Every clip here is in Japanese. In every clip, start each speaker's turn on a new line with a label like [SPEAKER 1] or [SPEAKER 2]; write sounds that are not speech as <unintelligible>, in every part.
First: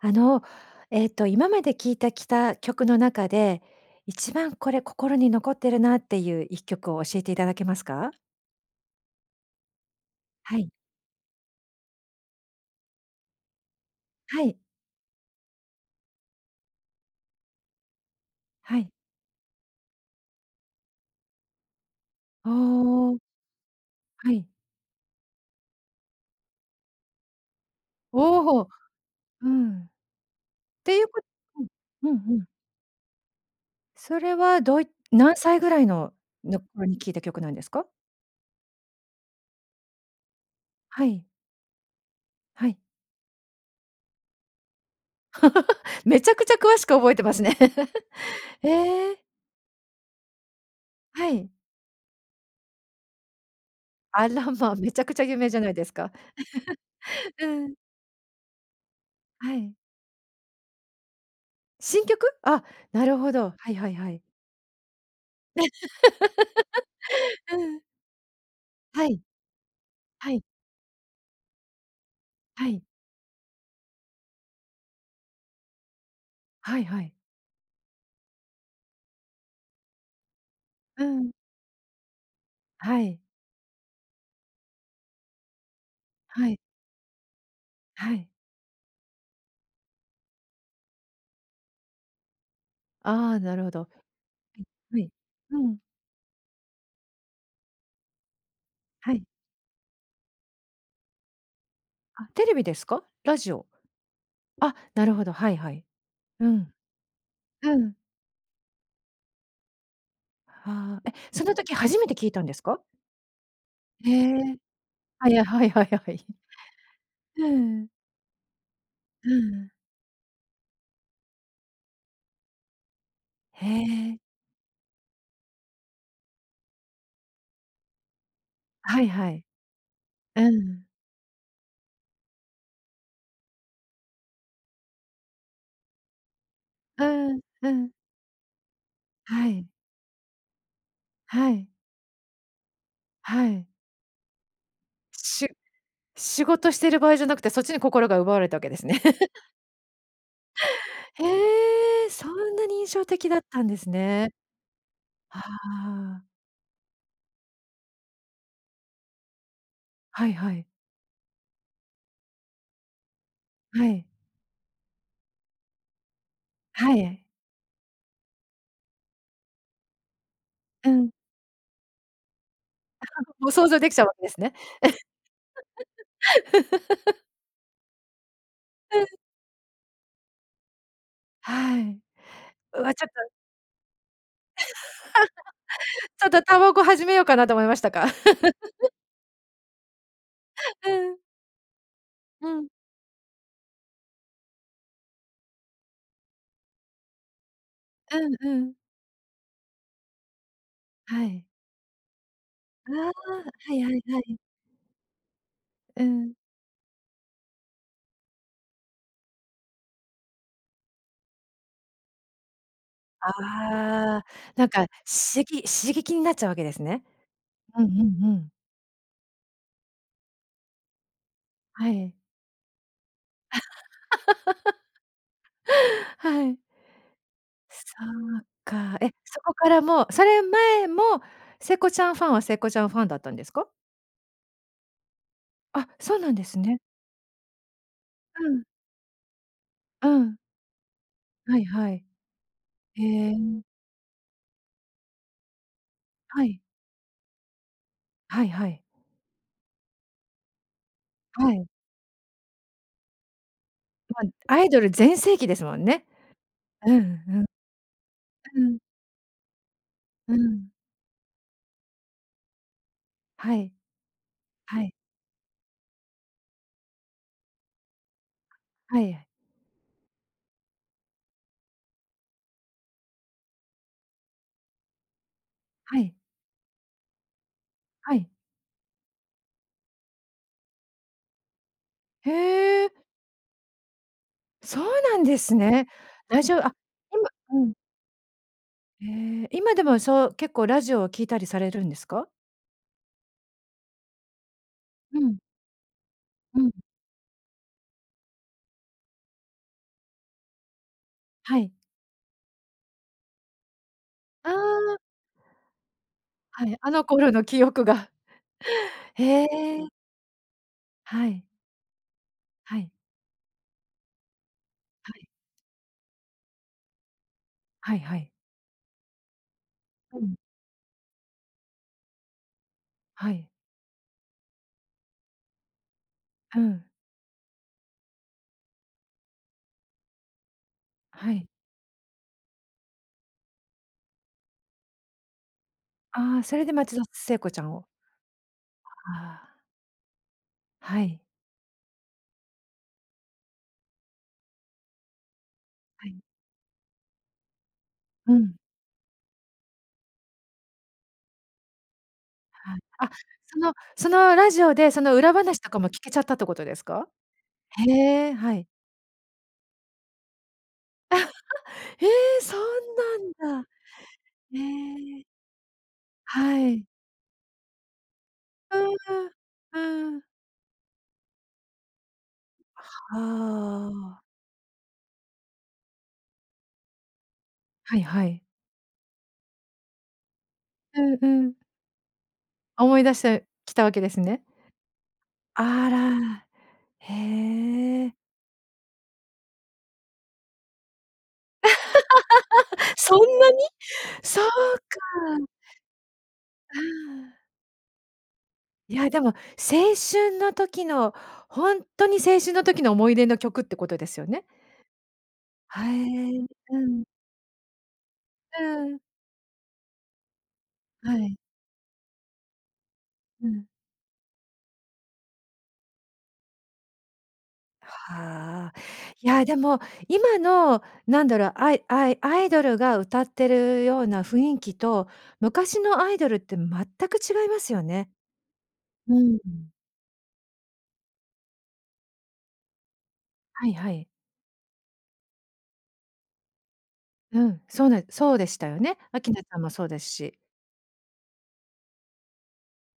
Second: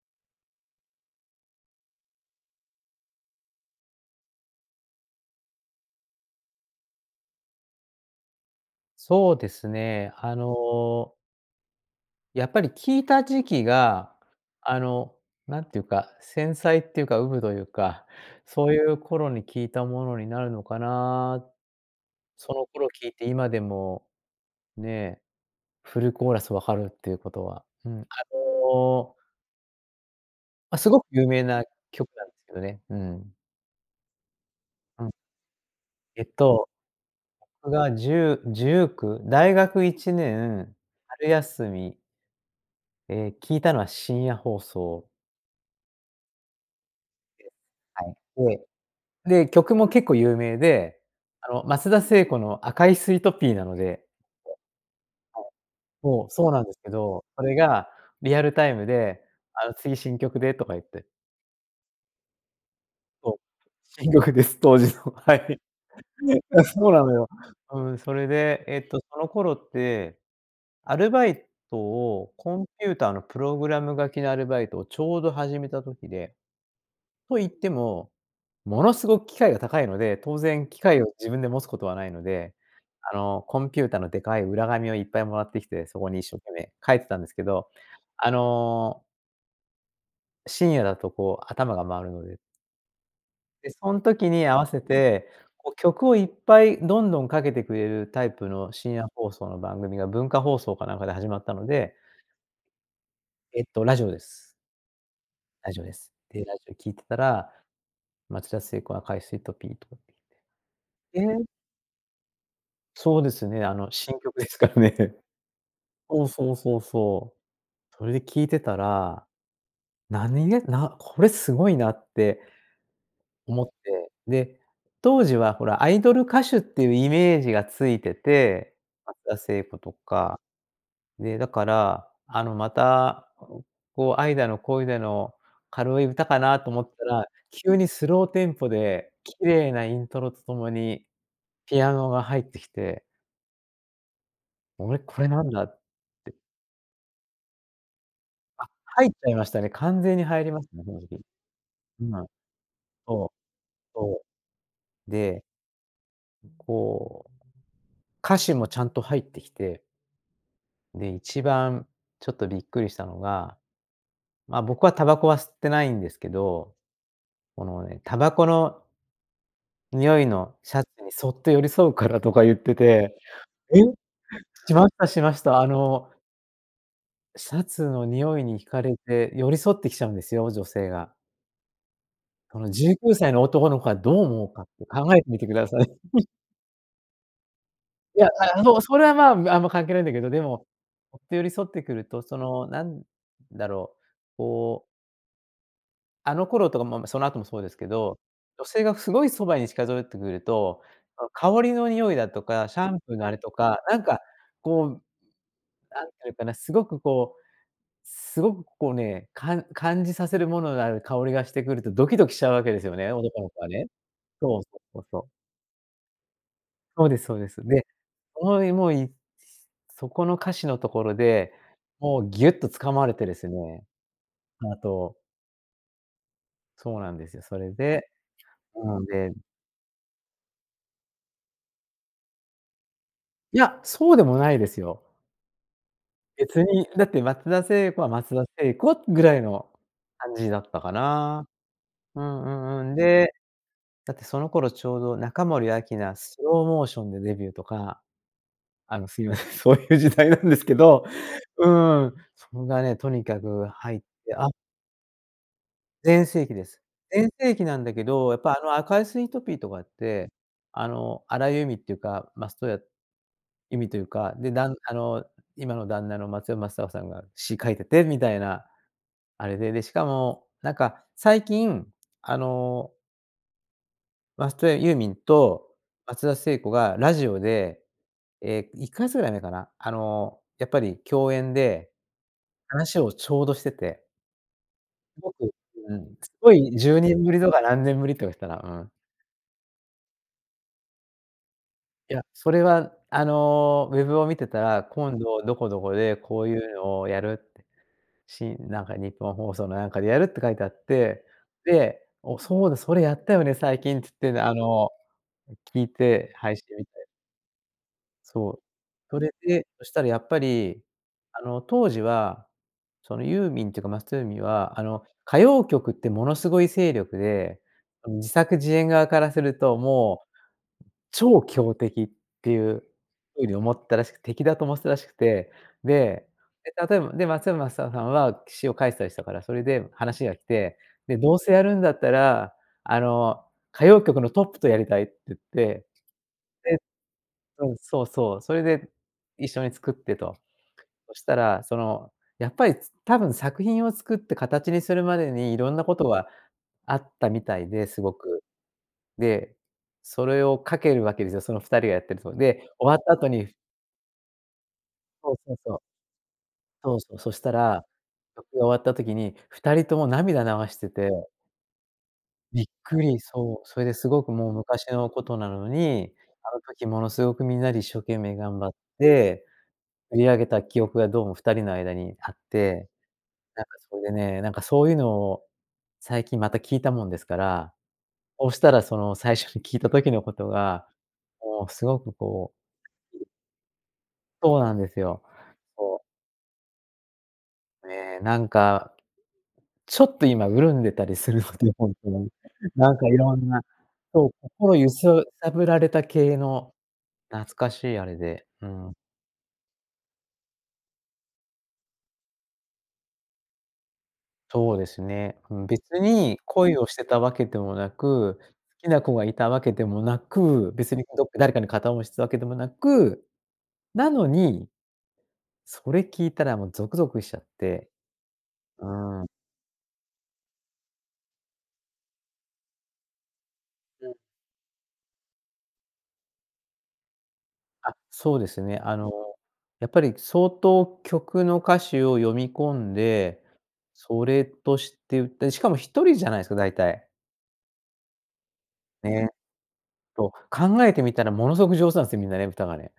[SPEAKER 1] あの、えっと、今まで聴いたきた曲の中で、一番、これ、心に残ってるなっていう1曲を教えていただけますか？
[SPEAKER 2] そうですね。あ
[SPEAKER 1] はい。
[SPEAKER 2] の。やっぱり聞いた時期が、
[SPEAKER 1] はい。
[SPEAKER 2] あの、なんていうか、繊細っていうか、うぶというか、そうい
[SPEAKER 1] はい。
[SPEAKER 2] う頃に聞いたものになるのかな。
[SPEAKER 1] あ
[SPEAKER 2] その頃聞
[SPEAKER 1] あ。
[SPEAKER 2] いて、今でも
[SPEAKER 1] はい。
[SPEAKER 2] ね、フルコーラスわかるっていうことは、うん、あ
[SPEAKER 1] おお！
[SPEAKER 2] の
[SPEAKER 1] うん。っ
[SPEAKER 2] ま、す
[SPEAKER 1] て
[SPEAKER 2] ご
[SPEAKER 1] い
[SPEAKER 2] く
[SPEAKER 1] うこ
[SPEAKER 2] 有
[SPEAKER 1] と
[SPEAKER 2] 名な
[SPEAKER 1] う
[SPEAKER 2] 曲
[SPEAKER 1] ん、う
[SPEAKER 2] なんで
[SPEAKER 1] んう
[SPEAKER 2] す
[SPEAKER 1] ん。
[SPEAKER 2] けどね。うーん。
[SPEAKER 1] それは、どうい
[SPEAKER 2] うん。
[SPEAKER 1] 何歳ぐらいの
[SPEAKER 2] えっ
[SPEAKER 1] の
[SPEAKER 2] と、
[SPEAKER 1] 頃に聴いた曲なんです
[SPEAKER 2] 僕
[SPEAKER 1] か？
[SPEAKER 2] が10、19、大学1年、
[SPEAKER 1] はい。
[SPEAKER 2] 春休み
[SPEAKER 1] はい。
[SPEAKER 2] え、聞いたのは深夜放送。
[SPEAKER 1] <laughs> めちゃくちゃ詳しく覚えてます
[SPEAKER 2] で、
[SPEAKER 1] ね。
[SPEAKER 2] はい。
[SPEAKER 1] <laughs> ええ。
[SPEAKER 2] で、で、曲も結構有名で、
[SPEAKER 1] は
[SPEAKER 2] あ
[SPEAKER 1] い。
[SPEAKER 2] の、松田聖子の赤いスイートピーなので。ええ、はい。
[SPEAKER 1] あら、ま、めちゃくちゃ有名じゃないですか。
[SPEAKER 2] もう、そうなんですけど、
[SPEAKER 1] <laughs>
[SPEAKER 2] そ
[SPEAKER 1] う
[SPEAKER 2] れ
[SPEAKER 1] ん。
[SPEAKER 2] がリアルタイムで、
[SPEAKER 1] は
[SPEAKER 2] あ
[SPEAKER 1] い。
[SPEAKER 2] の、次、「新曲で」とか言って。
[SPEAKER 1] 新曲？あ、なる
[SPEAKER 2] そ
[SPEAKER 1] ほど。はいはい
[SPEAKER 2] う。
[SPEAKER 1] は
[SPEAKER 2] 新
[SPEAKER 1] い。
[SPEAKER 2] 曲です、当時の、はい。ね、え、そうなのよ。
[SPEAKER 1] <giggles> う
[SPEAKER 2] う
[SPEAKER 1] ん。
[SPEAKER 2] ん、それで、えっと、
[SPEAKER 1] は
[SPEAKER 2] そ
[SPEAKER 1] い。
[SPEAKER 2] の頃って、
[SPEAKER 1] はい。
[SPEAKER 2] アルバイトをコン
[SPEAKER 1] はい。
[SPEAKER 2] ピューターのプログラム書きのアルバイトをちょうど始めた時で。
[SPEAKER 1] はいはい。
[SPEAKER 2] と言っても、ものすごく機械が高いので、当然機械
[SPEAKER 1] う
[SPEAKER 2] を自
[SPEAKER 1] ん。
[SPEAKER 2] 分で持つことはないので、
[SPEAKER 1] は
[SPEAKER 2] あ
[SPEAKER 1] い。
[SPEAKER 2] の、コンピューターのでかい裏紙をいっぱい貰ってきて、そこに一生
[SPEAKER 1] は
[SPEAKER 2] 懸
[SPEAKER 1] い。
[SPEAKER 2] 命書いてたんですけど、
[SPEAKER 1] はい。
[SPEAKER 2] あの。深夜だとこう、頭が回るので。
[SPEAKER 1] ああ、なるほ
[SPEAKER 2] で、
[SPEAKER 1] ど。は
[SPEAKER 2] そん時に合
[SPEAKER 1] い。
[SPEAKER 2] わせ
[SPEAKER 1] はい。
[SPEAKER 2] て、
[SPEAKER 1] う
[SPEAKER 2] こう
[SPEAKER 1] ん。
[SPEAKER 2] 曲をいっぱいどんどんかけてくれるタイプの深夜
[SPEAKER 1] はい。
[SPEAKER 2] 放送の番組が文化放送かなんかで始まったので。
[SPEAKER 1] あ、テレビですか？ラジ
[SPEAKER 2] えっ
[SPEAKER 1] オ。
[SPEAKER 2] と、ラジオです。
[SPEAKER 1] あ、なるほど、はい
[SPEAKER 2] ラ
[SPEAKER 1] は
[SPEAKER 2] ジ
[SPEAKER 1] い。
[SPEAKER 2] オです。で、
[SPEAKER 1] う
[SPEAKER 2] ラジ
[SPEAKER 1] ん。
[SPEAKER 2] オ聞いてたら、
[SPEAKER 1] うん。
[SPEAKER 2] 松田聖子、赤いスイートピーと
[SPEAKER 1] はあ、え、
[SPEAKER 2] ええ。
[SPEAKER 1] その時初めて聞いたんですか？
[SPEAKER 2] そうですね。あの、
[SPEAKER 1] へ
[SPEAKER 2] 新曲で
[SPEAKER 1] え、
[SPEAKER 2] すからね。
[SPEAKER 1] はいはいはいは
[SPEAKER 2] そ
[SPEAKER 1] い。
[SPEAKER 2] うそうそうそう。
[SPEAKER 1] ええ。
[SPEAKER 2] それで聞いてたら。
[SPEAKER 1] うん。
[SPEAKER 2] 何が、なこれすごいなって。思
[SPEAKER 1] へ
[SPEAKER 2] って、
[SPEAKER 1] え。
[SPEAKER 2] で、当時はほら、アイドル歌手っていうイメージがついてて、
[SPEAKER 1] はい
[SPEAKER 2] 松
[SPEAKER 1] は
[SPEAKER 2] 田
[SPEAKER 1] い。
[SPEAKER 2] 聖子とか。
[SPEAKER 1] うん。
[SPEAKER 2] で、だから、あの、また、こう愛だの恋だの、軽い歌かなと思っ
[SPEAKER 1] う
[SPEAKER 2] たら、
[SPEAKER 1] んう
[SPEAKER 2] 急に
[SPEAKER 1] ん。
[SPEAKER 2] スローテンポで綺
[SPEAKER 1] はい。
[SPEAKER 2] 麗なイントロとともに、
[SPEAKER 1] はい。
[SPEAKER 2] ピアノが入ってきて。
[SPEAKER 1] はい。
[SPEAKER 2] おれ、これな
[SPEAKER 1] しゅ
[SPEAKER 2] んだって
[SPEAKER 1] 仕事してる場合じゃなくて、そっちに心が奪われたわ
[SPEAKER 2] あ、
[SPEAKER 1] けですね。
[SPEAKER 2] 入っちゃいま
[SPEAKER 1] <laughs>
[SPEAKER 2] したね、完全に入りましたね、正直。
[SPEAKER 1] へえ、
[SPEAKER 2] ま
[SPEAKER 1] そ
[SPEAKER 2] あ、
[SPEAKER 1] んなに印象
[SPEAKER 2] そ
[SPEAKER 1] 的
[SPEAKER 2] う
[SPEAKER 1] だったんです
[SPEAKER 2] そ
[SPEAKER 1] ね。
[SPEAKER 2] う。
[SPEAKER 1] は
[SPEAKER 2] で。
[SPEAKER 1] あ。
[SPEAKER 2] こう。歌詞もちゃんと入ってきて。
[SPEAKER 1] はいはい。
[SPEAKER 2] で、一番、ちょっと、びっくりしたのが、
[SPEAKER 1] はい。
[SPEAKER 2] ま、僕はタバコは吸ってないんですけど。
[SPEAKER 1] はい。
[SPEAKER 2] この、ね、タバコの匂いのシャ
[SPEAKER 1] う
[SPEAKER 2] ツ
[SPEAKER 1] ん。
[SPEAKER 2] にそっと寄り添うからとか言ってて、
[SPEAKER 1] <laughs> もう想
[SPEAKER 2] え、
[SPEAKER 1] 像できちゃうわけですね。
[SPEAKER 2] しましたしました。あの。
[SPEAKER 1] <laughs>
[SPEAKER 2] シャツの匂いに惹かれ
[SPEAKER 1] うん。
[SPEAKER 2] て、寄り添ってきちゃうんですよ、女性が。
[SPEAKER 1] はい。
[SPEAKER 2] その、
[SPEAKER 1] う
[SPEAKER 2] じゅ
[SPEAKER 1] わ、
[SPEAKER 2] うき
[SPEAKER 1] ちょっ
[SPEAKER 2] ゅ
[SPEAKER 1] と
[SPEAKER 2] うさいの男の子がどう思うかって考えてみてください。
[SPEAKER 1] <laughs> ちょ
[SPEAKER 2] <laughs>
[SPEAKER 1] っとタバコ始めようかなと思いましたか？
[SPEAKER 2] いや、ああのう、
[SPEAKER 1] <laughs>
[SPEAKER 2] それは、ま、あんま関係ないんだけど、でも、
[SPEAKER 1] <laughs> うん。
[SPEAKER 2] ふっと寄り添ってくると、そ
[SPEAKER 1] う
[SPEAKER 2] の、
[SPEAKER 1] ん。
[SPEAKER 2] なんだろう、こう。あの頃とかも、その後もそうですけど、
[SPEAKER 1] うんう
[SPEAKER 2] 女
[SPEAKER 1] ん。
[SPEAKER 2] 性がすごいそばに近寄ってくると、
[SPEAKER 1] は
[SPEAKER 2] あの、
[SPEAKER 1] い。
[SPEAKER 2] 香りの匂いだとか、シャ
[SPEAKER 1] ああ、
[SPEAKER 2] ンプーのあれと
[SPEAKER 1] は
[SPEAKER 2] か、
[SPEAKER 1] いはい
[SPEAKER 2] な
[SPEAKER 1] は
[SPEAKER 2] ん
[SPEAKER 1] いは
[SPEAKER 2] か、
[SPEAKER 1] い。
[SPEAKER 2] こう。
[SPEAKER 1] うー
[SPEAKER 2] なんてい
[SPEAKER 1] ん。
[SPEAKER 2] うかな、すごく、こう、すごく、こう、ね、かん感じさせるものがある香りがしてくると、ドキドキしちゃうわけですよね、男の子はね。
[SPEAKER 1] ああ、
[SPEAKER 2] そう
[SPEAKER 1] なん
[SPEAKER 2] そう
[SPEAKER 1] か、
[SPEAKER 2] そうそう。
[SPEAKER 1] しき刺激になっちゃうわけですね。
[SPEAKER 2] そうですそうです。
[SPEAKER 1] うん
[SPEAKER 2] で、
[SPEAKER 1] うんうん。
[SPEAKER 2] <unintelligible> そこの歌詞のところで、
[SPEAKER 1] はい。
[SPEAKER 2] もう、ぎゅっと掴まれてですね、あと
[SPEAKER 1] <laughs> はい。
[SPEAKER 2] そうなんですよ。それ
[SPEAKER 1] そ
[SPEAKER 2] で、
[SPEAKER 1] うか、
[SPEAKER 2] うん、
[SPEAKER 1] え、
[SPEAKER 2] で。
[SPEAKER 1] そこからもうそれ前も、聖子ちゃんファンは聖子ちゃんファンだったんです
[SPEAKER 2] い
[SPEAKER 1] か？
[SPEAKER 2] や、そうでもないですよ。
[SPEAKER 1] あ、そうなんです
[SPEAKER 2] 別
[SPEAKER 1] ね。
[SPEAKER 2] に、だって松田聖子は松田
[SPEAKER 1] うん。
[SPEAKER 2] 聖子、ぐらいの
[SPEAKER 1] う
[SPEAKER 2] 感
[SPEAKER 1] ん。
[SPEAKER 2] じだったかな。
[SPEAKER 1] はいはい。
[SPEAKER 2] うんうんうん。
[SPEAKER 1] へ
[SPEAKER 2] で、
[SPEAKER 1] え。
[SPEAKER 2] だってその頃ちょうど中森明菜ス
[SPEAKER 1] はい。
[SPEAKER 2] ローモーションでデビューとか。
[SPEAKER 1] はいはい。
[SPEAKER 2] あのすいません、そういう時代なんですけど、
[SPEAKER 1] は
[SPEAKER 2] う
[SPEAKER 1] い。
[SPEAKER 2] ん、それがね、とにかく入っ
[SPEAKER 1] ま、
[SPEAKER 2] て、あ
[SPEAKER 1] アイドル全盛期ですもんね。
[SPEAKER 2] 全盛期です。
[SPEAKER 1] うんう
[SPEAKER 2] 全
[SPEAKER 1] ん。
[SPEAKER 2] 盛期なんだけど、やっぱ
[SPEAKER 1] う
[SPEAKER 2] あの
[SPEAKER 1] ん。
[SPEAKER 2] 赤いスイートピーとかって、
[SPEAKER 1] うん。
[SPEAKER 2] あの、荒井由実っていうか、松任谷、
[SPEAKER 1] はい。
[SPEAKER 2] 由実というか、で、だん
[SPEAKER 1] はい。
[SPEAKER 2] あの、今の旦那の松尾マサオさんが詩書いててみたいな、
[SPEAKER 1] はい。
[SPEAKER 2] あれで、で、しかもなんか最近あの松任谷ユーミンと
[SPEAKER 1] はい。
[SPEAKER 2] 松田聖子がラジオで、
[SPEAKER 1] はい。
[SPEAKER 2] え、1か月ぐらい前かな、あの、やっぱり共演で、
[SPEAKER 1] へえ。
[SPEAKER 2] 話をちょうどしてて
[SPEAKER 1] そうな
[SPEAKER 2] す
[SPEAKER 1] ん
[SPEAKER 2] ご
[SPEAKER 1] で
[SPEAKER 2] く、う
[SPEAKER 1] すね。
[SPEAKER 2] ーん。すっ
[SPEAKER 1] 大
[SPEAKER 2] ご
[SPEAKER 1] 丈あ
[SPEAKER 2] い、
[SPEAKER 1] っ
[SPEAKER 2] じゅうね
[SPEAKER 1] で
[SPEAKER 2] ん
[SPEAKER 1] も、
[SPEAKER 2] ぶりとか
[SPEAKER 1] うん。
[SPEAKER 2] 何年ぶりとか言ってたな、うん。
[SPEAKER 1] へえ、今でもそう結構ラジオを聴いたりされるんです
[SPEAKER 2] いや、
[SPEAKER 1] か？
[SPEAKER 2] それはあの、ウェブを見てたら、
[SPEAKER 1] う
[SPEAKER 2] 今
[SPEAKER 1] ん。
[SPEAKER 2] 度どこどこでこうい
[SPEAKER 1] うん。
[SPEAKER 2] うのをやる、し、なんかニッポン放送のなんかでやるって書いてあって、
[SPEAKER 1] はい。
[SPEAKER 2] で、お、そうだそれやったよね、最近つって
[SPEAKER 1] あ
[SPEAKER 2] あの、
[SPEAKER 1] あ。
[SPEAKER 2] 聞いて配信
[SPEAKER 1] はい、
[SPEAKER 2] み
[SPEAKER 1] あ
[SPEAKER 2] た
[SPEAKER 1] の
[SPEAKER 2] り。
[SPEAKER 1] 頃の記憶が
[SPEAKER 2] そう、それ
[SPEAKER 1] へ
[SPEAKER 2] で、そ
[SPEAKER 1] え。
[SPEAKER 2] したらやっぱり、
[SPEAKER 1] は
[SPEAKER 2] あ
[SPEAKER 1] い。
[SPEAKER 2] の当時は、
[SPEAKER 1] はい。
[SPEAKER 2] そのユーミンっていうか松任谷由実は、あの
[SPEAKER 1] はい。
[SPEAKER 2] 歌謡曲ってものすごい勢力で、
[SPEAKER 1] はいはい。
[SPEAKER 2] 自作自演側からすると、
[SPEAKER 1] う
[SPEAKER 2] も
[SPEAKER 1] ん。
[SPEAKER 2] う、超強敵っていう
[SPEAKER 1] は
[SPEAKER 2] 風
[SPEAKER 1] い。
[SPEAKER 2] に思ったらしく敵だと思ってたらしくて、で、
[SPEAKER 1] う
[SPEAKER 2] で
[SPEAKER 1] ん。
[SPEAKER 2] 例えば、で松山マサオさんは詩を書いてたりしたからそれで話が来て、で、
[SPEAKER 1] は
[SPEAKER 2] どう
[SPEAKER 1] い。
[SPEAKER 2] せやるんだったらあの、歌謡曲のトップとやりたいって言って、
[SPEAKER 1] ああ、それで
[SPEAKER 2] で
[SPEAKER 1] 松田聖子ちゃん
[SPEAKER 2] うん、
[SPEAKER 1] を
[SPEAKER 2] そうそう、それで
[SPEAKER 1] あ
[SPEAKER 2] 一
[SPEAKER 1] あ。
[SPEAKER 2] 緒に作ってと。
[SPEAKER 1] は
[SPEAKER 2] そ
[SPEAKER 1] い。
[SPEAKER 2] したらその、やっぱり、つ多分作品を作って形にするまでに色んなこと
[SPEAKER 1] はい。
[SPEAKER 2] があったみたいで、すご
[SPEAKER 1] う
[SPEAKER 2] く。
[SPEAKER 1] ん。
[SPEAKER 2] で、それをかけるわけですよ。その2人がやってると。で、
[SPEAKER 1] は
[SPEAKER 2] 終わっ
[SPEAKER 1] あ。あっ、
[SPEAKER 2] た後に
[SPEAKER 1] その、そのラジオでその裏
[SPEAKER 2] そうそ
[SPEAKER 1] 話
[SPEAKER 2] う
[SPEAKER 1] と
[SPEAKER 2] そ
[SPEAKER 1] か
[SPEAKER 2] う。
[SPEAKER 1] も聞けちゃったってことです
[SPEAKER 2] そう
[SPEAKER 1] か？
[SPEAKER 2] そう、そしたら、
[SPEAKER 1] へえ、
[SPEAKER 2] 撮
[SPEAKER 1] は
[SPEAKER 2] 影終
[SPEAKER 1] い。
[SPEAKER 2] わった時に2人とも涙流してて。
[SPEAKER 1] <laughs> へえ、そ
[SPEAKER 2] びっくり、
[SPEAKER 1] んなん
[SPEAKER 2] そう、
[SPEAKER 1] だ。
[SPEAKER 2] それですごくもう昔の
[SPEAKER 1] へ
[SPEAKER 2] こ
[SPEAKER 1] え。
[SPEAKER 2] となのに、あ
[SPEAKER 1] は
[SPEAKER 2] の
[SPEAKER 1] い。
[SPEAKER 2] 時ものすごくみんなで一生懸命頑張っ
[SPEAKER 1] うーん。
[SPEAKER 2] て、
[SPEAKER 1] う
[SPEAKER 2] 売
[SPEAKER 1] ん。
[SPEAKER 2] り上げた記憶がどうも2人の間にあって、
[SPEAKER 1] は
[SPEAKER 2] なんかそれで
[SPEAKER 1] あ。
[SPEAKER 2] ね、なんかそういうのを最近また聞いたもんですから、
[SPEAKER 1] はいはい。
[SPEAKER 2] そうしたらその、最初に聞いた時のことが、
[SPEAKER 1] うんうん。
[SPEAKER 2] もうすごくこ
[SPEAKER 1] 思い出し
[SPEAKER 2] う
[SPEAKER 1] てきたわけですね。
[SPEAKER 2] そうなんですよ。
[SPEAKER 1] あ
[SPEAKER 2] そう。
[SPEAKER 1] らあら、へえ。
[SPEAKER 2] ね、なんか、ちょっと今潤んでたりするので、本当に。な
[SPEAKER 1] <laughs>
[SPEAKER 2] んかい
[SPEAKER 1] そん
[SPEAKER 2] ろん
[SPEAKER 1] なに？
[SPEAKER 2] な、そう、
[SPEAKER 1] そう
[SPEAKER 2] 心ゆすゆ
[SPEAKER 1] か。
[SPEAKER 2] さぶられた系の、
[SPEAKER 1] ああ。
[SPEAKER 2] 懐かしいあれで、うん。
[SPEAKER 1] いやでも青春の時の、本当に青春の時の思い出の曲ってことですよね？
[SPEAKER 2] そうですね。ん、
[SPEAKER 1] はへ
[SPEAKER 2] 別に
[SPEAKER 1] え、
[SPEAKER 2] 恋
[SPEAKER 1] う
[SPEAKER 2] をして
[SPEAKER 1] ん。
[SPEAKER 2] たわけでもなく、好
[SPEAKER 1] う
[SPEAKER 2] き
[SPEAKER 1] ん。
[SPEAKER 2] な子がいたわけでもなく、別に、
[SPEAKER 1] は
[SPEAKER 2] ど
[SPEAKER 1] い。
[SPEAKER 2] 誰かに片思いしたわけでもなく、
[SPEAKER 1] うん。
[SPEAKER 2] なのにそれ聞いたらもうゾクゾクしちゃって、
[SPEAKER 1] はあ。
[SPEAKER 2] う
[SPEAKER 1] い
[SPEAKER 2] ん。
[SPEAKER 1] やでも今の、なんだろう、アイアイアイドルが歌ってるよう
[SPEAKER 2] うん。
[SPEAKER 1] な雰囲気と昔のアイドルって全く違いますよ
[SPEAKER 2] あっ、
[SPEAKER 1] ね。
[SPEAKER 2] そうですね。あの、
[SPEAKER 1] うん。
[SPEAKER 2] やっぱり相当曲の歌詞を読み込んで、
[SPEAKER 1] はいはい。
[SPEAKER 2] それとして言って、しかも1人じゃないですか、だいたい。
[SPEAKER 1] うん、そうね、そうでしたよね。
[SPEAKER 2] ね。
[SPEAKER 1] 明菜さんもそうです
[SPEAKER 2] と
[SPEAKER 1] し。
[SPEAKER 2] 考えてみたらものすごく上手なんですよ、みんなね、歌がね。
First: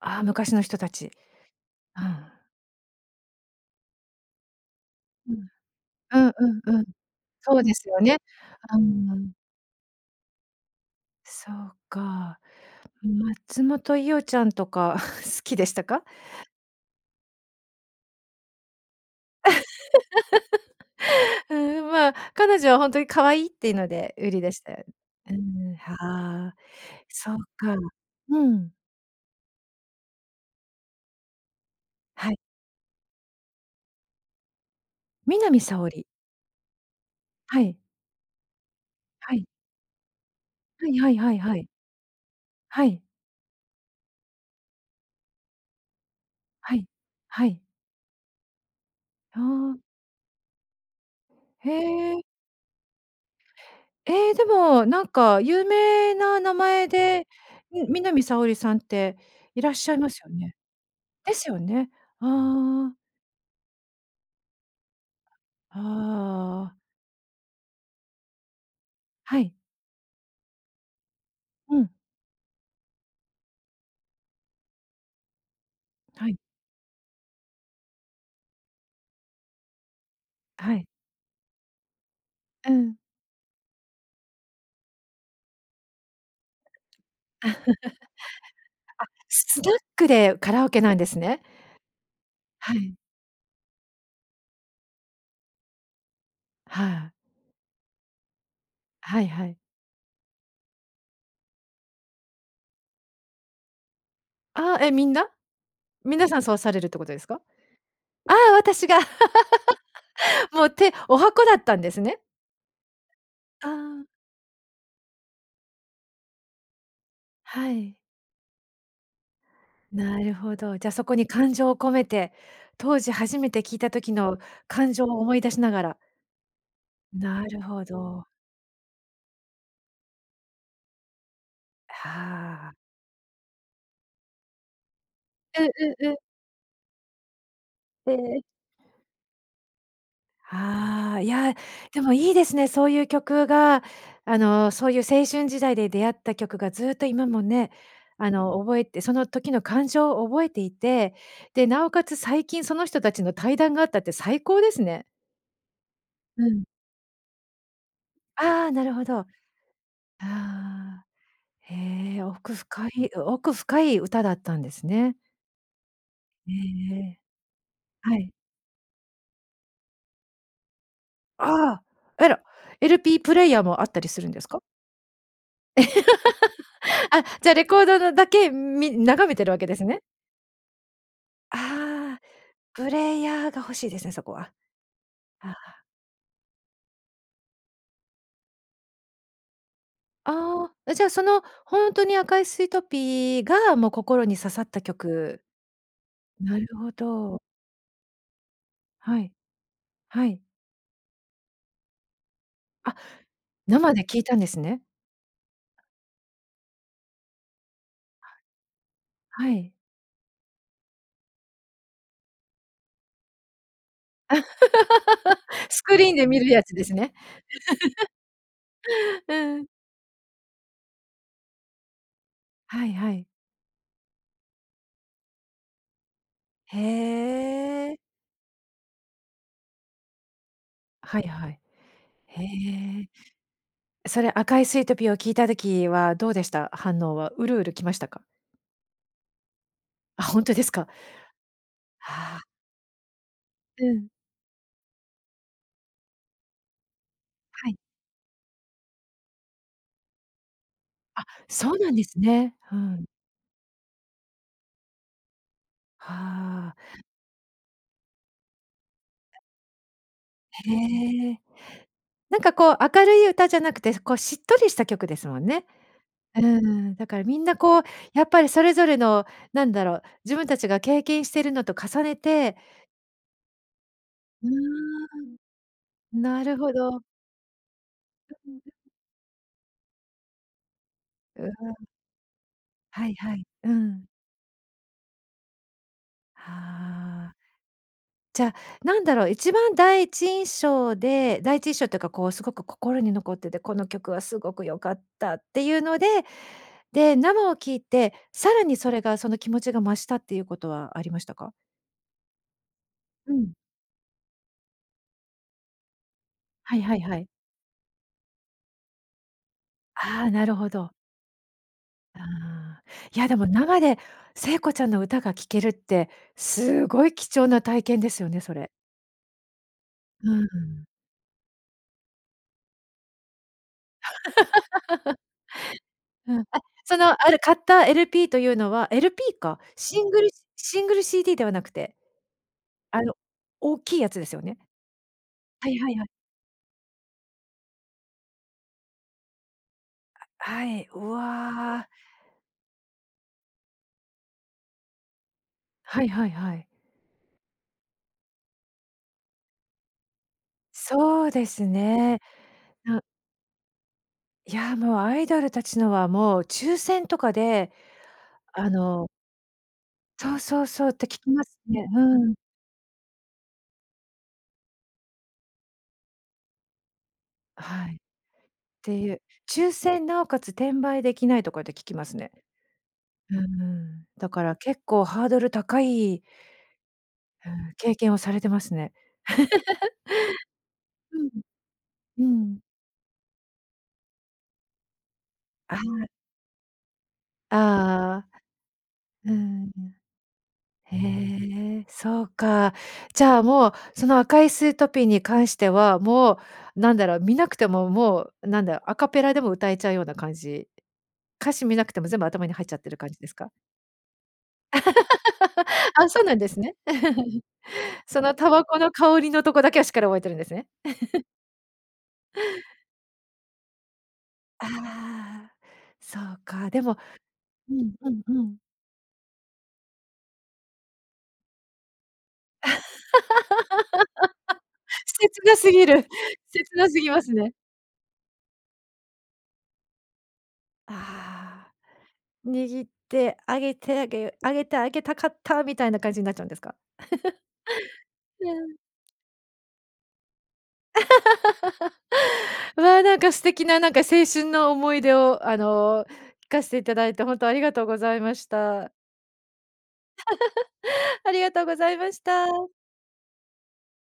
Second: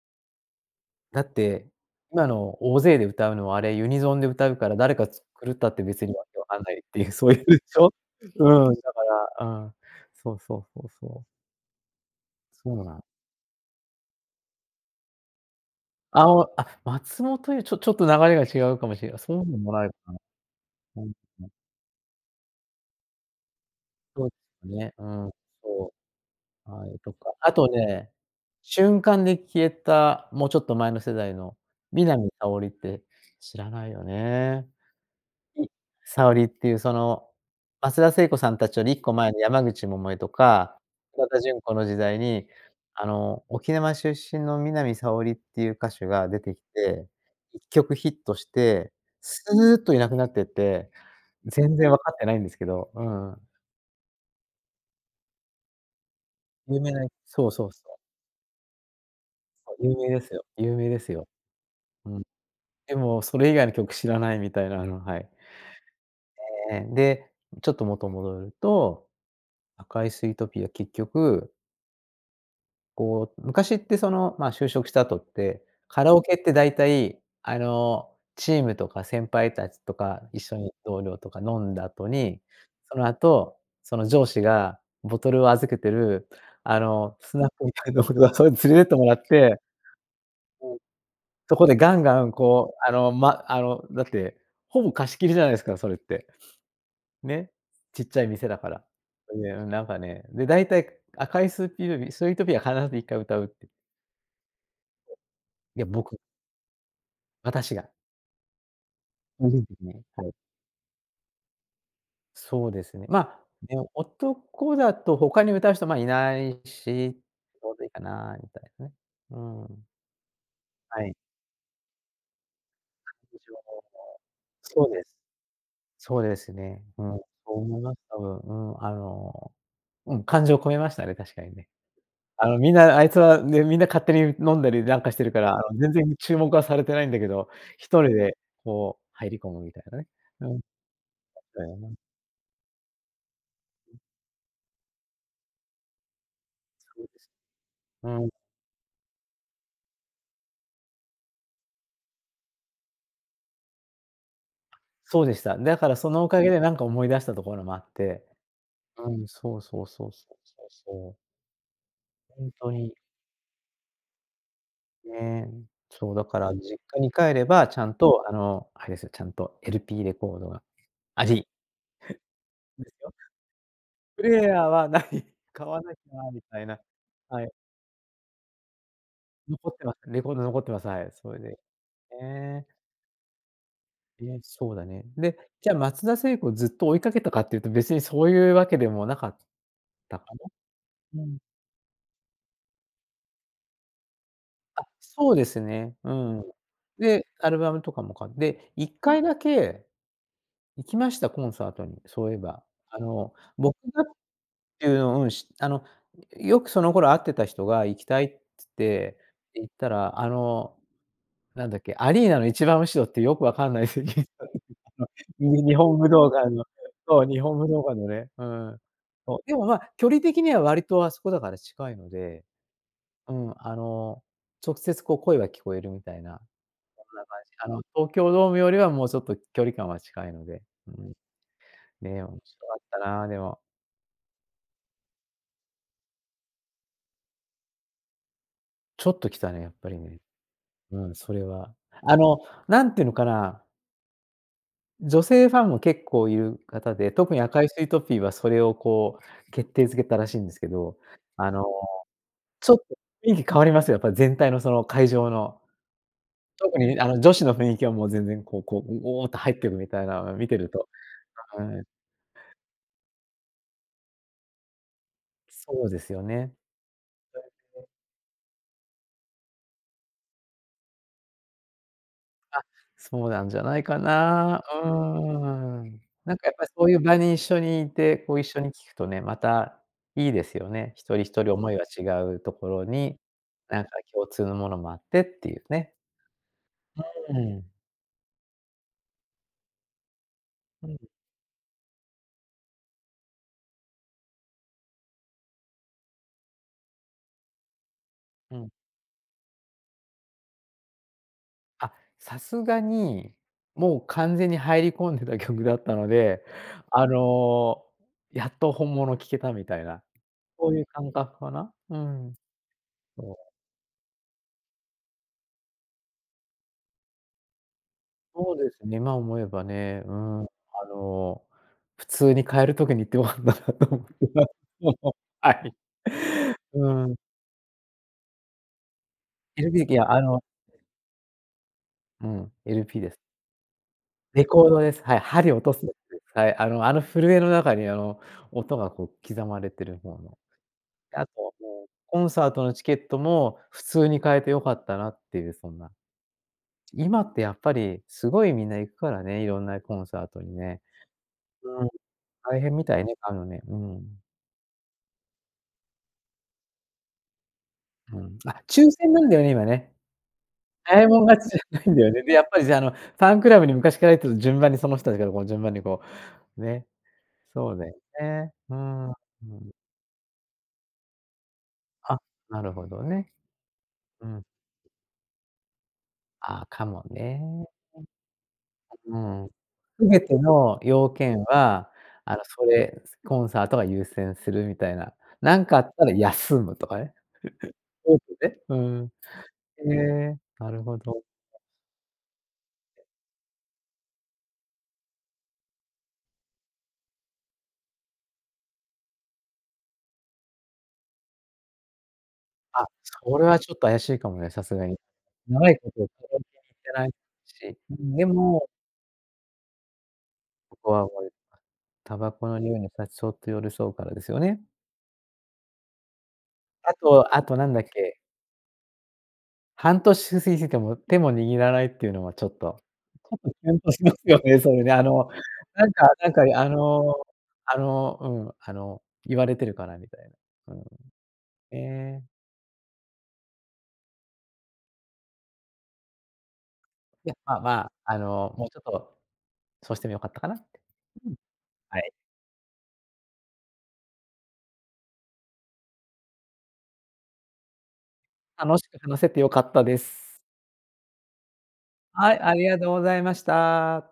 [SPEAKER 1] ああ、昔の人たち。
[SPEAKER 2] だって、
[SPEAKER 1] う
[SPEAKER 2] 今
[SPEAKER 1] ん。
[SPEAKER 2] の、大勢で歌うのは、あれ、ユニゾンで歌うから、誰か、つ
[SPEAKER 1] うん。
[SPEAKER 2] 狂ったって、別に
[SPEAKER 1] う
[SPEAKER 2] わ
[SPEAKER 1] ん
[SPEAKER 2] けわかん
[SPEAKER 1] う
[SPEAKER 2] な
[SPEAKER 1] ん
[SPEAKER 2] い
[SPEAKER 1] う
[SPEAKER 2] っ
[SPEAKER 1] ん、
[SPEAKER 2] ていう、そういう
[SPEAKER 1] そ
[SPEAKER 2] ん
[SPEAKER 1] うで
[SPEAKER 2] し
[SPEAKER 1] す
[SPEAKER 2] ょ？
[SPEAKER 1] よね、
[SPEAKER 2] うん、
[SPEAKER 1] うー
[SPEAKER 2] だか
[SPEAKER 1] ん。
[SPEAKER 2] ら、うん、そうそうそうそう。
[SPEAKER 1] そうか、
[SPEAKER 2] そうなん。
[SPEAKER 1] ん、松本伊代ちゃんとか <chuckles> 好きでしたか？
[SPEAKER 2] あお、あ、松本伊代、ちょちょっと、流れが違うかもしれなそうでもないかな。はい、
[SPEAKER 1] <laughs>
[SPEAKER 2] はい。
[SPEAKER 1] うーん、まあ、彼女はほんとに可愛いっていうので
[SPEAKER 2] そう、
[SPEAKER 1] 売り出し
[SPEAKER 2] す
[SPEAKER 1] て
[SPEAKER 2] ね。うん、
[SPEAKER 1] うん、
[SPEAKER 2] そ
[SPEAKER 1] はあ、
[SPEAKER 2] う。はい、と
[SPEAKER 1] そ
[SPEAKER 2] か、
[SPEAKER 1] っ
[SPEAKER 2] あと
[SPEAKER 1] か。
[SPEAKER 2] ね、
[SPEAKER 1] うん。
[SPEAKER 2] 瞬間で消えた、もうちょっと前の世代の、南
[SPEAKER 1] はい。
[SPEAKER 2] 沙織って知らないよね。
[SPEAKER 1] 南沙織。
[SPEAKER 2] 沙織っていう、その、
[SPEAKER 1] はい。
[SPEAKER 2] 松田聖子さんたちより1個前
[SPEAKER 1] は
[SPEAKER 2] の、
[SPEAKER 1] い。
[SPEAKER 2] 山口百恵とか
[SPEAKER 1] はいはい
[SPEAKER 2] 桜
[SPEAKER 1] は
[SPEAKER 2] 田
[SPEAKER 1] いは
[SPEAKER 2] 淳
[SPEAKER 1] い。
[SPEAKER 2] 子の時代に、
[SPEAKER 1] はい。
[SPEAKER 2] あの、沖縄出身の南沙織っていう歌手が出てき
[SPEAKER 1] はい、
[SPEAKER 2] て、
[SPEAKER 1] は
[SPEAKER 2] い
[SPEAKER 1] い。
[SPEAKER 2] っきょくヒットして
[SPEAKER 1] あ
[SPEAKER 2] すーっ
[SPEAKER 1] あ。
[SPEAKER 2] といなくなってって、
[SPEAKER 1] へ
[SPEAKER 2] 全然わかっ
[SPEAKER 1] え。
[SPEAKER 2] てないんですけど、うん。
[SPEAKER 1] ええ、でもなんか有名な名
[SPEAKER 2] 有
[SPEAKER 1] 前
[SPEAKER 2] 名な、い
[SPEAKER 1] で
[SPEAKER 2] そうそうそう。
[SPEAKER 1] ん、南沙織さんっていらっ
[SPEAKER 2] そう、
[SPEAKER 1] しゃ
[SPEAKER 2] 有
[SPEAKER 1] いま
[SPEAKER 2] 名
[SPEAKER 1] す
[SPEAKER 2] で
[SPEAKER 1] よ
[SPEAKER 2] すよ、
[SPEAKER 1] ね。
[SPEAKER 2] 有名ですよ。
[SPEAKER 1] ですよね？
[SPEAKER 2] うん。
[SPEAKER 1] ああ。
[SPEAKER 2] でも、それ以外の曲知らないみたいな、あの、はい。
[SPEAKER 1] ああ、ああ。
[SPEAKER 2] ええええ、で、ちょっと元戻ると、
[SPEAKER 1] はい。
[SPEAKER 2] 赤いスイートピーは結局
[SPEAKER 1] うん。
[SPEAKER 2] こう、昔ってその、まあ、就職した後って、カラオ
[SPEAKER 1] は
[SPEAKER 2] ケ
[SPEAKER 1] い。
[SPEAKER 2] って大体、あの、チームとか先輩たちとか一緒に
[SPEAKER 1] はい。
[SPEAKER 2] 同僚とか飲んだあとに、
[SPEAKER 1] うん。
[SPEAKER 2] そのあと、その上司がボトルを預けてる、あの、ス
[SPEAKER 1] <laughs>
[SPEAKER 2] ナッ
[SPEAKER 1] あ、
[SPEAKER 2] クみたいとことかそういうの連れてってもらって
[SPEAKER 1] す
[SPEAKER 2] はい、
[SPEAKER 1] スナックでカラオケなんですね？
[SPEAKER 2] そこでガンガン
[SPEAKER 1] は
[SPEAKER 2] こう、あ
[SPEAKER 1] い。
[SPEAKER 2] の、ま、あの、だって、ほぼ貸し切りじゃないですか、それって、
[SPEAKER 1] はあ。
[SPEAKER 2] ね、ちっちゃい店だから。
[SPEAKER 1] はい
[SPEAKER 2] そい
[SPEAKER 1] は
[SPEAKER 2] で、
[SPEAKER 1] い。
[SPEAKER 2] うん、なんかね、で大体、か赤いスーピールビスイートピーは必ず1回歌うって
[SPEAKER 1] ああ、え、みんな？
[SPEAKER 2] いや、僕。
[SPEAKER 1] 皆さんそうされるってことですか？
[SPEAKER 2] 私が。
[SPEAKER 1] ああ、私が。
[SPEAKER 2] <unintelligible> ですね。はい。
[SPEAKER 1] <laughs> もう、て十八番だったんですね。
[SPEAKER 2] そうですね。まあ、
[SPEAKER 1] あ
[SPEAKER 2] ね、
[SPEAKER 1] あ。
[SPEAKER 2] 男だとほかに歌う人、まあ、いないし、ち
[SPEAKER 1] は
[SPEAKER 2] ょうどいい
[SPEAKER 1] い。
[SPEAKER 2] かなみたい、ね、うん。
[SPEAKER 1] なるほど。じゃ、
[SPEAKER 2] は
[SPEAKER 1] そこ
[SPEAKER 2] い。
[SPEAKER 1] に感情を込めて、当時初めて聞いた時の
[SPEAKER 2] <unintelligible> そう
[SPEAKER 1] 感
[SPEAKER 2] で
[SPEAKER 1] 情を思い出しながら。
[SPEAKER 2] そうですね、うん、
[SPEAKER 1] な
[SPEAKER 2] そう
[SPEAKER 1] る
[SPEAKER 2] 思い
[SPEAKER 1] ほ
[SPEAKER 2] ます、多
[SPEAKER 1] ど。
[SPEAKER 2] 分。うん、あの、うん、感情込めましたね、確かにね。あの、
[SPEAKER 1] は
[SPEAKER 2] み
[SPEAKER 1] あ。
[SPEAKER 2] んなあいつはね、みんな勝手に飲んだりなんかしてるから、あ
[SPEAKER 1] うん、
[SPEAKER 2] の、全
[SPEAKER 1] うん、う
[SPEAKER 2] 然
[SPEAKER 1] ん。
[SPEAKER 2] 注目はされてないんだけど、一人
[SPEAKER 1] へ
[SPEAKER 2] で
[SPEAKER 1] え。
[SPEAKER 2] こう入り込むみたいなね、うん。あっ
[SPEAKER 1] ああ、いや、
[SPEAKER 2] たよね。
[SPEAKER 1] でもいいですね、そういう曲が、あの、そういう青春時代で出会った曲がずっと今も、ね、
[SPEAKER 2] <unintelligible> うん。
[SPEAKER 1] あの、覚えてその時の感情を覚えていて、で、なおかつ最近その人たちの対談があったって最高ですね。
[SPEAKER 2] そうでした。だからそのお
[SPEAKER 1] う
[SPEAKER 2] 陰で、
[SPEAKER 1] ん。
[SPEAKER 2] なんか思い出したところもあって、
[SPEAKER 1] ああ、なるほ
[SPEAKER 2] う
[SPEAKER 1] ど。あ
[SPEAKER 2] ん、そうそうそうそうそう
[SPEAKER 1] あ、
[SPEAKER 2] そう。
[SPEAKER 1] へえ、
[SPEAKER 2] ほん
[SPEAKER 1] 奥
[SPEAKER 2] と
[SPEAKER 1] 深
[SPEAKER 2] に。
[SPEAKER 1] い、お奥深い歌だったんですね。
[SPEAKER 2] ね。そう、だか
[SPEAKER 1] え
[SPEAKER 2] ら実
[SPEAKER 1] ええ
[SPEAKER 2] 家に
[SPEAKER 1] え。
[SPEAKER 2] 帰れば、ちゃん
[SPEAKER 1] は
[SPEAKER 2] と
[SPEAKER 1] い。
[SPEAKER 2] あの、あれすよ、ちゃんと LP レコードが、あじ
[SPEAKER 1] あ！えら
[SPEAKER 2] <chuckles>
[SPEAKER 1] LP プレイヤーもあったり
[SPEAKER 2] <unintelligible>
[SPEAKER 1] す
[SPEAKER 2] プ
[SPEAKER 1] るん
[SPEAKER 2] レ
[SPEAKER 1] で
[SPEAKER 2] イ
[SPEAKER 1] す
[SPEAKER 2] ヤ
[SPEAKER 1] か？
[SPEAKER 2] ーはない、買わなきゃなみたいな。
[SPEAKER 1] <laughs> あ、
[SPEAKER 2] は
[SPEAKER 1] じゃ
[SPEAKER 2] い。
[SPEAKER 1] あレコードだだけ、み眺めてるわけ
[SPEAKER 2] 残
[SPEAKER 1] で
[SPEAKER 2] っ
[SPEAKER 1] す
[SPEAKER 2] てま
[SPEAKER 1] ね？
[SPEAKER 2] す、レコード残ってます、はい。それで
[SPEAKER 1] ああ、
[SPEAKER 2] ね。
[SPEAKER 1] プレイヤーが欲しいですね、そ
[SPEAKER 2] い
[SPEAKER 1] こ
[SPEAKER 2] や、
[SPEAKER 1] は。
[SPEAKER 2] そうだね。で、
[SPEAKER 1] あ
[SPEAKER 2] じゃあ、
[SPEAKER 1] あ
[SPEAKER 2] 松田聖子をずっと追いかけたかっていうと、別にそういうわけでもなかったか
[SPEAKER 1] ああ、え、じゃあ、
[SPEAKER 2] な？
[SPEAKER 1] そ
[SPEAKER 2] うん。
[SPEAKER 1] の、ほんとに、赤いスイートピーがもう、心に刺さった
[SPEAKER 2] あ、そう
[SPEAKER 1] 曲？
[SPEAKER 2] ですね、うん。
[SPEAKER 1] なるほ
[SPEAKER 2] で、
[SPEAKER 1] ど。
[SPEAKER 2] アルバムとかもかで、いっか
[SPEAKER 1] は
[SPEAKER 2] い
[SPEAKER 1] い。
[SPEAKER 2] だけ
[SPEAKER 1] はい。
[SPEAKER 2] 行きました、コンサートに、そういえば。
[SPEAKER 1] あ、
[SPEAKER 2] あの、僕
[SPEAKER 1] 生
[SPEAKER 2] が
[SPEAKER 1] で
[SPEAKER 2] っ
[SPEAKER 1] 聴いたんですね。
[SPEAKER 2] ていうのうん、しあの、よくその頃会ってた人が行きたいつって、
[SPEAKER 1] はい。は
[SPEAKER 2] 行っ
[SPEAKER 1] い。
[SPEAKER 2] たら、あの、なんだっけ、アリーナの一番後ろってよくわかんない席に、に
[SPEAKER 1] <laughs>
[SPEAKER 2] 日
[SPEAKER 1] スク
[SPEAKER 2] 本
[SPEAKER 1] リ
[SPEAKER 2] 武
[SPEAKER 1] ーンで
[SPEAKER 2] 道
[SPEAKER 1] 観る
[SPEAKER 2] 館
[SPEAKER 1] や
[SPEAKER 2] の
[SPEAKER 1] つですね。
[SPEAKER 2] そう、日本武道館の
[SPEAKER 1] <laughs>
[SPEAKER 2] ね、うん、そう。で
[SPEAKER 1] う
[SPEAKER 2] も、
[SPEAKER 1] ん。
[SPEAKER 2] まあ、距離的には割とあそこ、だから近いので、
[SPEAKER 1] はいはい。
[SPEAKER 2] うん、あの、直接こう、声が聞こえるみたいなそんな
[SPEAKER 1] へ
[SPEAKER 2] 感じ。あの、
[SPEAKER 1] え。
[SPEAKER 2] 東京ドームよりはもうちょっと距離感は近いので、うん。
[SPEAKER 1] はいはい。
[SPEAKER 2] ね、面
[SPEAKER 1] へ
[SPEAKER 2] 白かった
[SPEAKER 1] え。
[SPEAKER 2] な、でも。
[SPEAKER 1] それ、赤いスイートピーを聞いた時はどうでした、反応は？ウルウル来ましたか？
[SPEAKER 2] ちょっときたね、やっぱりね、
[SPEAKER 1] あ、ほんとですか？
[SPEAKER 2] うん、それは。あ
[SPEAKER 1] は
[SPEAKER 2] の、
[SPEAKER 1] あ。
[SPEAKER 2] 何て言うのかな
[SPEAKER 1] うん。
[SPEAKER 2] 女性ファンも結構いるかたで、特に赤い
[SPEAKER 1] はい。
[SPEAKER 2] スイートピーはそれをこう、決定付けたらしいんですけど。
[SPEAKER 1] あっ、
[SPEAKER 2] あの、
[SPEAKER 1] そうなんですね。
[SPEAKER 2] ちょ
[SPEAKER 1] ふ
[SPEAKER 2] っと
[SPEAKER 1] ん。
[SPEAKER 2] 雰囲気変わります、やっぱり全体のその会場の。
[SPEAKER 1] はあ。
[SPEAKER 2] 特にみあの、女子の雰囲気はもう全然こう、こう、ごおっと入ってくみたいな、あ、見てると
[SPEAKER 1] へえ。
[SPEAKER 2] はい。
[SPEAKER 1] なんか、こう、明るい歌じゃなくて、そ、こう、しっとりした曲ですもんね。
[SPEAKER 2] そうですよ
[SPEAKER 1] うー
[SPEAKER 2] ね。
[SPEAKER 1] ん。だからみんなこう、
[SPEAKER 2] <unintelligible>
[SPEAKER 1] やっぱりそれぞれの、なんだろう、自分たちが経験してるのと重ねて
[SPEAKER 2] あ、そうなんじゃないか
[SPEAKER 1] うー
[SPEAKER 2] な、うーん。
[SPEAKER 1] ん。
[SPEAKER 2] なん
[SPEAKER 1] な
[SPEAKER 2] かやっ
[SPEAKER 1] る
[SPEAKER 2] ぱり
[SPEAKER 1] ほ
[SPEAKER 2] そういう
[SPEAKER 1] ど。
[SPEAKER 2] 場に一緒に居て、こう、一緒に聞
[SPEAKER 1] <unintelligible>
[SPEAKER 2] くとね、またいいですよね。一人一
[SPEAKER 1] うん。
[SPEAKER 2] 人思いは違うところ
[SPEAKER 1] はい
[SPEAKER 2] に、
[SPEAKER 1] はい。う
[SPEAKER 2] なんか、
[SPEAKER 1] ん。
[SPEAKER 2] 共通のものもあってっていうね。
[SPEAKER 1] は
[SPEAKER 2] う
[SPEAKER 1] あ。
[SPEAKER 2] ーん。
[SPEAKER 1] じゃあ、なんだろう、一番、第一印
[SPEAKER 2] う
[SPEAKER 1] 象
[SPEAKER 2] ん。
[SPEAKER 1] で第一印象っていうかこう、すごく心に残ってて、この曲はすごく良かったっていうので、で、生を聴いてさ
[SPEAKER 2] う
[SPEAKER 1] ら
[SPEAKER 2] ん。
[SPEAKER 1] にそれが、その、気持ちが増したっていうことはありましたか？
[SPEAKER 2] あっ、さすが
[SPEAKER 1] う
[SPEAKER 2] に
[SPEAKER 1] ん。
[SPEAKER 2] もう、完全に入り込んでた曲 <chuckles> だったので、
[SPEAKER 1] はいはい
[SPEAKER 2] あ
[SPEAKER 1] はい。
[SPEAKER 2] の、やっと本物聴けたみたいな
[SPEAKER 1] ああ、なるほ
[SPEAKER 2] そういう
[SPEAKER 1] ど。
[SPEAKER 2] 感覚かな、うん。
[SPEAKER 1] ああ、いや、
[SPEAKER 2] そ
[SPEAKER 1] でも、
[SPEAKER 2] う。
[SPEAKER 1] 生で聖子ちゃんの歌が聴けるってすごい貴重な体験ですよね、そ
[SPEAKER 2] そう
[SPEAKER 1] れ。
[SPEAKER 2] ですね、今思えばね、う
[SPEAKER 1] うー
[SPEAKER 2] ん、あ
[SPEAKER 1] ん。
[SPEAKER 2] の、普通に買える時に行って良かったなと思ってさ、そうそう、
[SPEAKER 1] <laughs>
[SPEAKER 2] はい。
[SPEAKER 1] うん、あ、
[SPEAKER 2] う
[SPEAKER 1] その、
[SPEAKER 2] ーん。
[SPEAKER 1] あれ、買った LP というのは LP か？
[SPEAKER 2] LP き
[SPEAKER 1] シング
[SPEAKER 2] あ
[SPEAKER 1] ル
[SPEAKER 2] の
[SPEAKER 1] しシングル CD ではなくて？
[SPEAKER 2] うん、LP
[SPEAKER 1] あ
[SPEAKER 2] で
[SPEAKER 1] の、
[SPEAKER 2] す。
[SPEAKER 1] 大きいやつですよ
[SPEAKER 2] レ
[SPEAKER 1] ね？
[SPEAKER 2] コードです、はい、針を落
[SPEAKER 1] は
[SPEAKER 2] とや
[SPEAKER 1] いはいはい。
[SPEAKER 2] つです、はい、あのあの、震えの中に、あの、音がこう刻まれてるほうの。
[SPEAKER 1] はい、う
[SPEAKER 2] あと、も
[SPEAKER 1] わ。
[SPEAKER 2] う、コンサートのチケットも普通に買えて良かったなっていう、そんな。
[SPEAKER 1] はいはいはい。
[SPEAKER 2] 今ってやっぱり、すごいみんな行くからね、色んなコンサートにね、
[SPEAKER 1] そうです
[SPEAKER 2] うん。
[SPEAKER 1] ね。
[SPEAKER 2] 大変みた
[SPEAKER 1] う
[SPEAKER 2] いね、買うのね、うん。
[SPEAKER 1] いや、もう、アイドルたちのは、もう、抽選とかで、
[SPEAKER 2] うん、あ、
[SPEAKER 1] あ
[SPEAKER 2] 抽
[SPEAKER 1] の
[SPEAKER 2] 選なんだよね、今ね。
[SPEAKER 1] そうそうそう、っ
[SPEAKER 2] 早
[SPEAKER 1] て
[SPEAKER 2] い
[SPEAKER 1] 聞
[SPEAKER 2] もん
[SPEAKER 1] き
[SPEAKER 2] 勝
[SPEAKER 1] ま
[SPEAKER 2] ちじ
[SPEAKER 1] す
[SPEAKER 2] ゃな
[SPEAKER 1] ね。
[SPEAKER 2] いんだよね。
[SPEAKER 1] う
[SPEAKER 2] で、
[SPEAKER 1] ん。
[SPEAKER 2] やっぱりさ、あの、ファンクラブに昔から入ってる順番にその人たちがこの順番に、こう、ね。そうだ
[SPEAKER 1] はい。
[SPEAKER 2] よ
[SPEAKER 1] っ
[SPEAKER 2] ね。う
[SPEAKER 1] て
[SPEAKER 2] ん。
[SPEAKER 1] い
[SPEAKER 2] う
[SPEAKER 1] う
[SPEAKER 2] ん。
[SPEAKER 1] 抽選、尚且つ、転売出来ないとかって聞きます
[SPEAKER 2] あ、
[SPEAKER 1] ね。
[SPEAKER 2] なるほどね。
[SPEAKER 1] うんうん。
[SPEAKER 2] う
[SPEAKER 1] だか
[SPEAKER 2] ん。
[SPEAKER 1] ら結構ハードル高い
[SPEAKER 2] ああ、かも
[SPEAKER 1] う
[SPEAKER 2] ね
[SPEAKER 1] ん。経験をされてますね。
[SPEAKER 2] <unintelligible> うん。
[SPEAKER 1] <laughs>
[SPEAKER 2] 全ての要
[SPEAKER 1] うん
[SPEAKER 2] 件は、
[SPEAKER 1] うん。う
[SPEAKER 2] あの、
[SPEAKER 1] ん。
[SPEAKER 2] それ、コンサートが優先するみたいな。なん
[SPEAKER 1] あ
[SPEAKER 2] かあった
[SPEAKER 1] あ。
[SPEAKER 2] ら休むとかね。<laughs>
[SPEAKER 1] あ
[SPEAKER 2] <unintelligible>
[SPEAKER 1] あ。
[SPEAKER 2] ね。うん。
[SPEAKER 1] うん。
[SPEAKER 2] へえ、なるほど。
[SPEAKER 1] へえ、そうか。じゃあ、もう、その赤いスイートピーに関しては、もう、なんだろ、見なくても、もう、なんだ、アカペラでも歌えちゃうような感じ歌詞見なくても、全部頭に入っちゃっ
[SPEAKER 2] あ、
[SPEAKER 1] てる感じです
[SPEAKER 2] それ
[SPEAKER 1] か？
[SPEAKER 2] はちょっと怪しいかもね、さすがに。
[SPEAKER 1] <laughs>
[SPEAKER 2] 長いこと
[SPEAKER 1] あ、そ
[SPEAKER 2] カ
[SPEAKER 1] う
[SPEAKER 2] ラ
[SPEAKER 1] なん
[SPEAKER 2] オケ
[SPEAKER 1] です
[SPEAKER 2] に
[SPEAKER 1] ね。
[SPEAKER 2] 行ってないし。う
[SPEAKER 1] <laughs>
[SPEAKER 2] ん、
[SPEAKER 1] そ
[SPEAKER 2] で
[SPEAKER 1] のタバ
[SPEAKER 2] も
[SPEAKER 1] コの香りのとこだけはしっかり覚えてるんですね。
[SPEAKER 2] ここは
[SPEAKER 1] <laughs>
[SPEAKER 2] 覚えあ、タバコの臭いのシャツそっと寄り添うからですよね？
[SPEAKER 1] ああ、そうか。で
[SPEAKER 2] あ
[SPEAKER 1] も
[SPEAKER 2] と、あと何
[SPEAKER 1] う
[SPEAKER 2] だっ
[SPEAKER 1] んう
[SPEAKER 2] け？
[SPEAKER 1] んうん。
[SPEAKER 2] 半年す過ぎても、手も握らないっていうのは、ちょっと、ちょっと、キュンとしますよね、それね。あ
[SPEAKER 1] <laughs>
[SPEAKER 2] の、
[SPEAKER 1] 切なすぎ
[SPEAKER 2] なん
[SPEAKER 1] る、
[SPEAKER 2] か、なんか、あ
[SPEAKER 1] 切なすぎ
[SPEAKER 2] の
[SPEAKER 1] ますね。
[SPEAKER 2] あの、うん、あの、言われてるかなみたいな。うん。
[SPEAKER 1] あ
[SPEAKER 2] ね。
[SPEAKER 1] あ。握ってあげてあげあげてあげたかった、みたいな感じになっちゃうんですか？
[SPEAKER 2] いや、まあ、まあ、あ
[SPEAKER 1] <laughs> う
[SPEAKER 2] の、もう
[SPEAKER 1] ん。
[SPEAKER 2] ちょっと、そうしても良かったかなって。うん、はい。
[SPEAKER 1] <laughs> わあ、なんか、素敵な、なんか、青春の思い出を、あの、聞かせていただいて、本当ありがとうございまし
[SPEAKER 2] 楽し
[SPEAKER 1] た。
[SPEAKER 2] く話せて良かったです。
[SPEAKER 1] <laughs> ありがとうございまし
[SPEAKER 2] はい、
[SPEAKER 1] た。
[SPEAKER 2] ありがとうございました。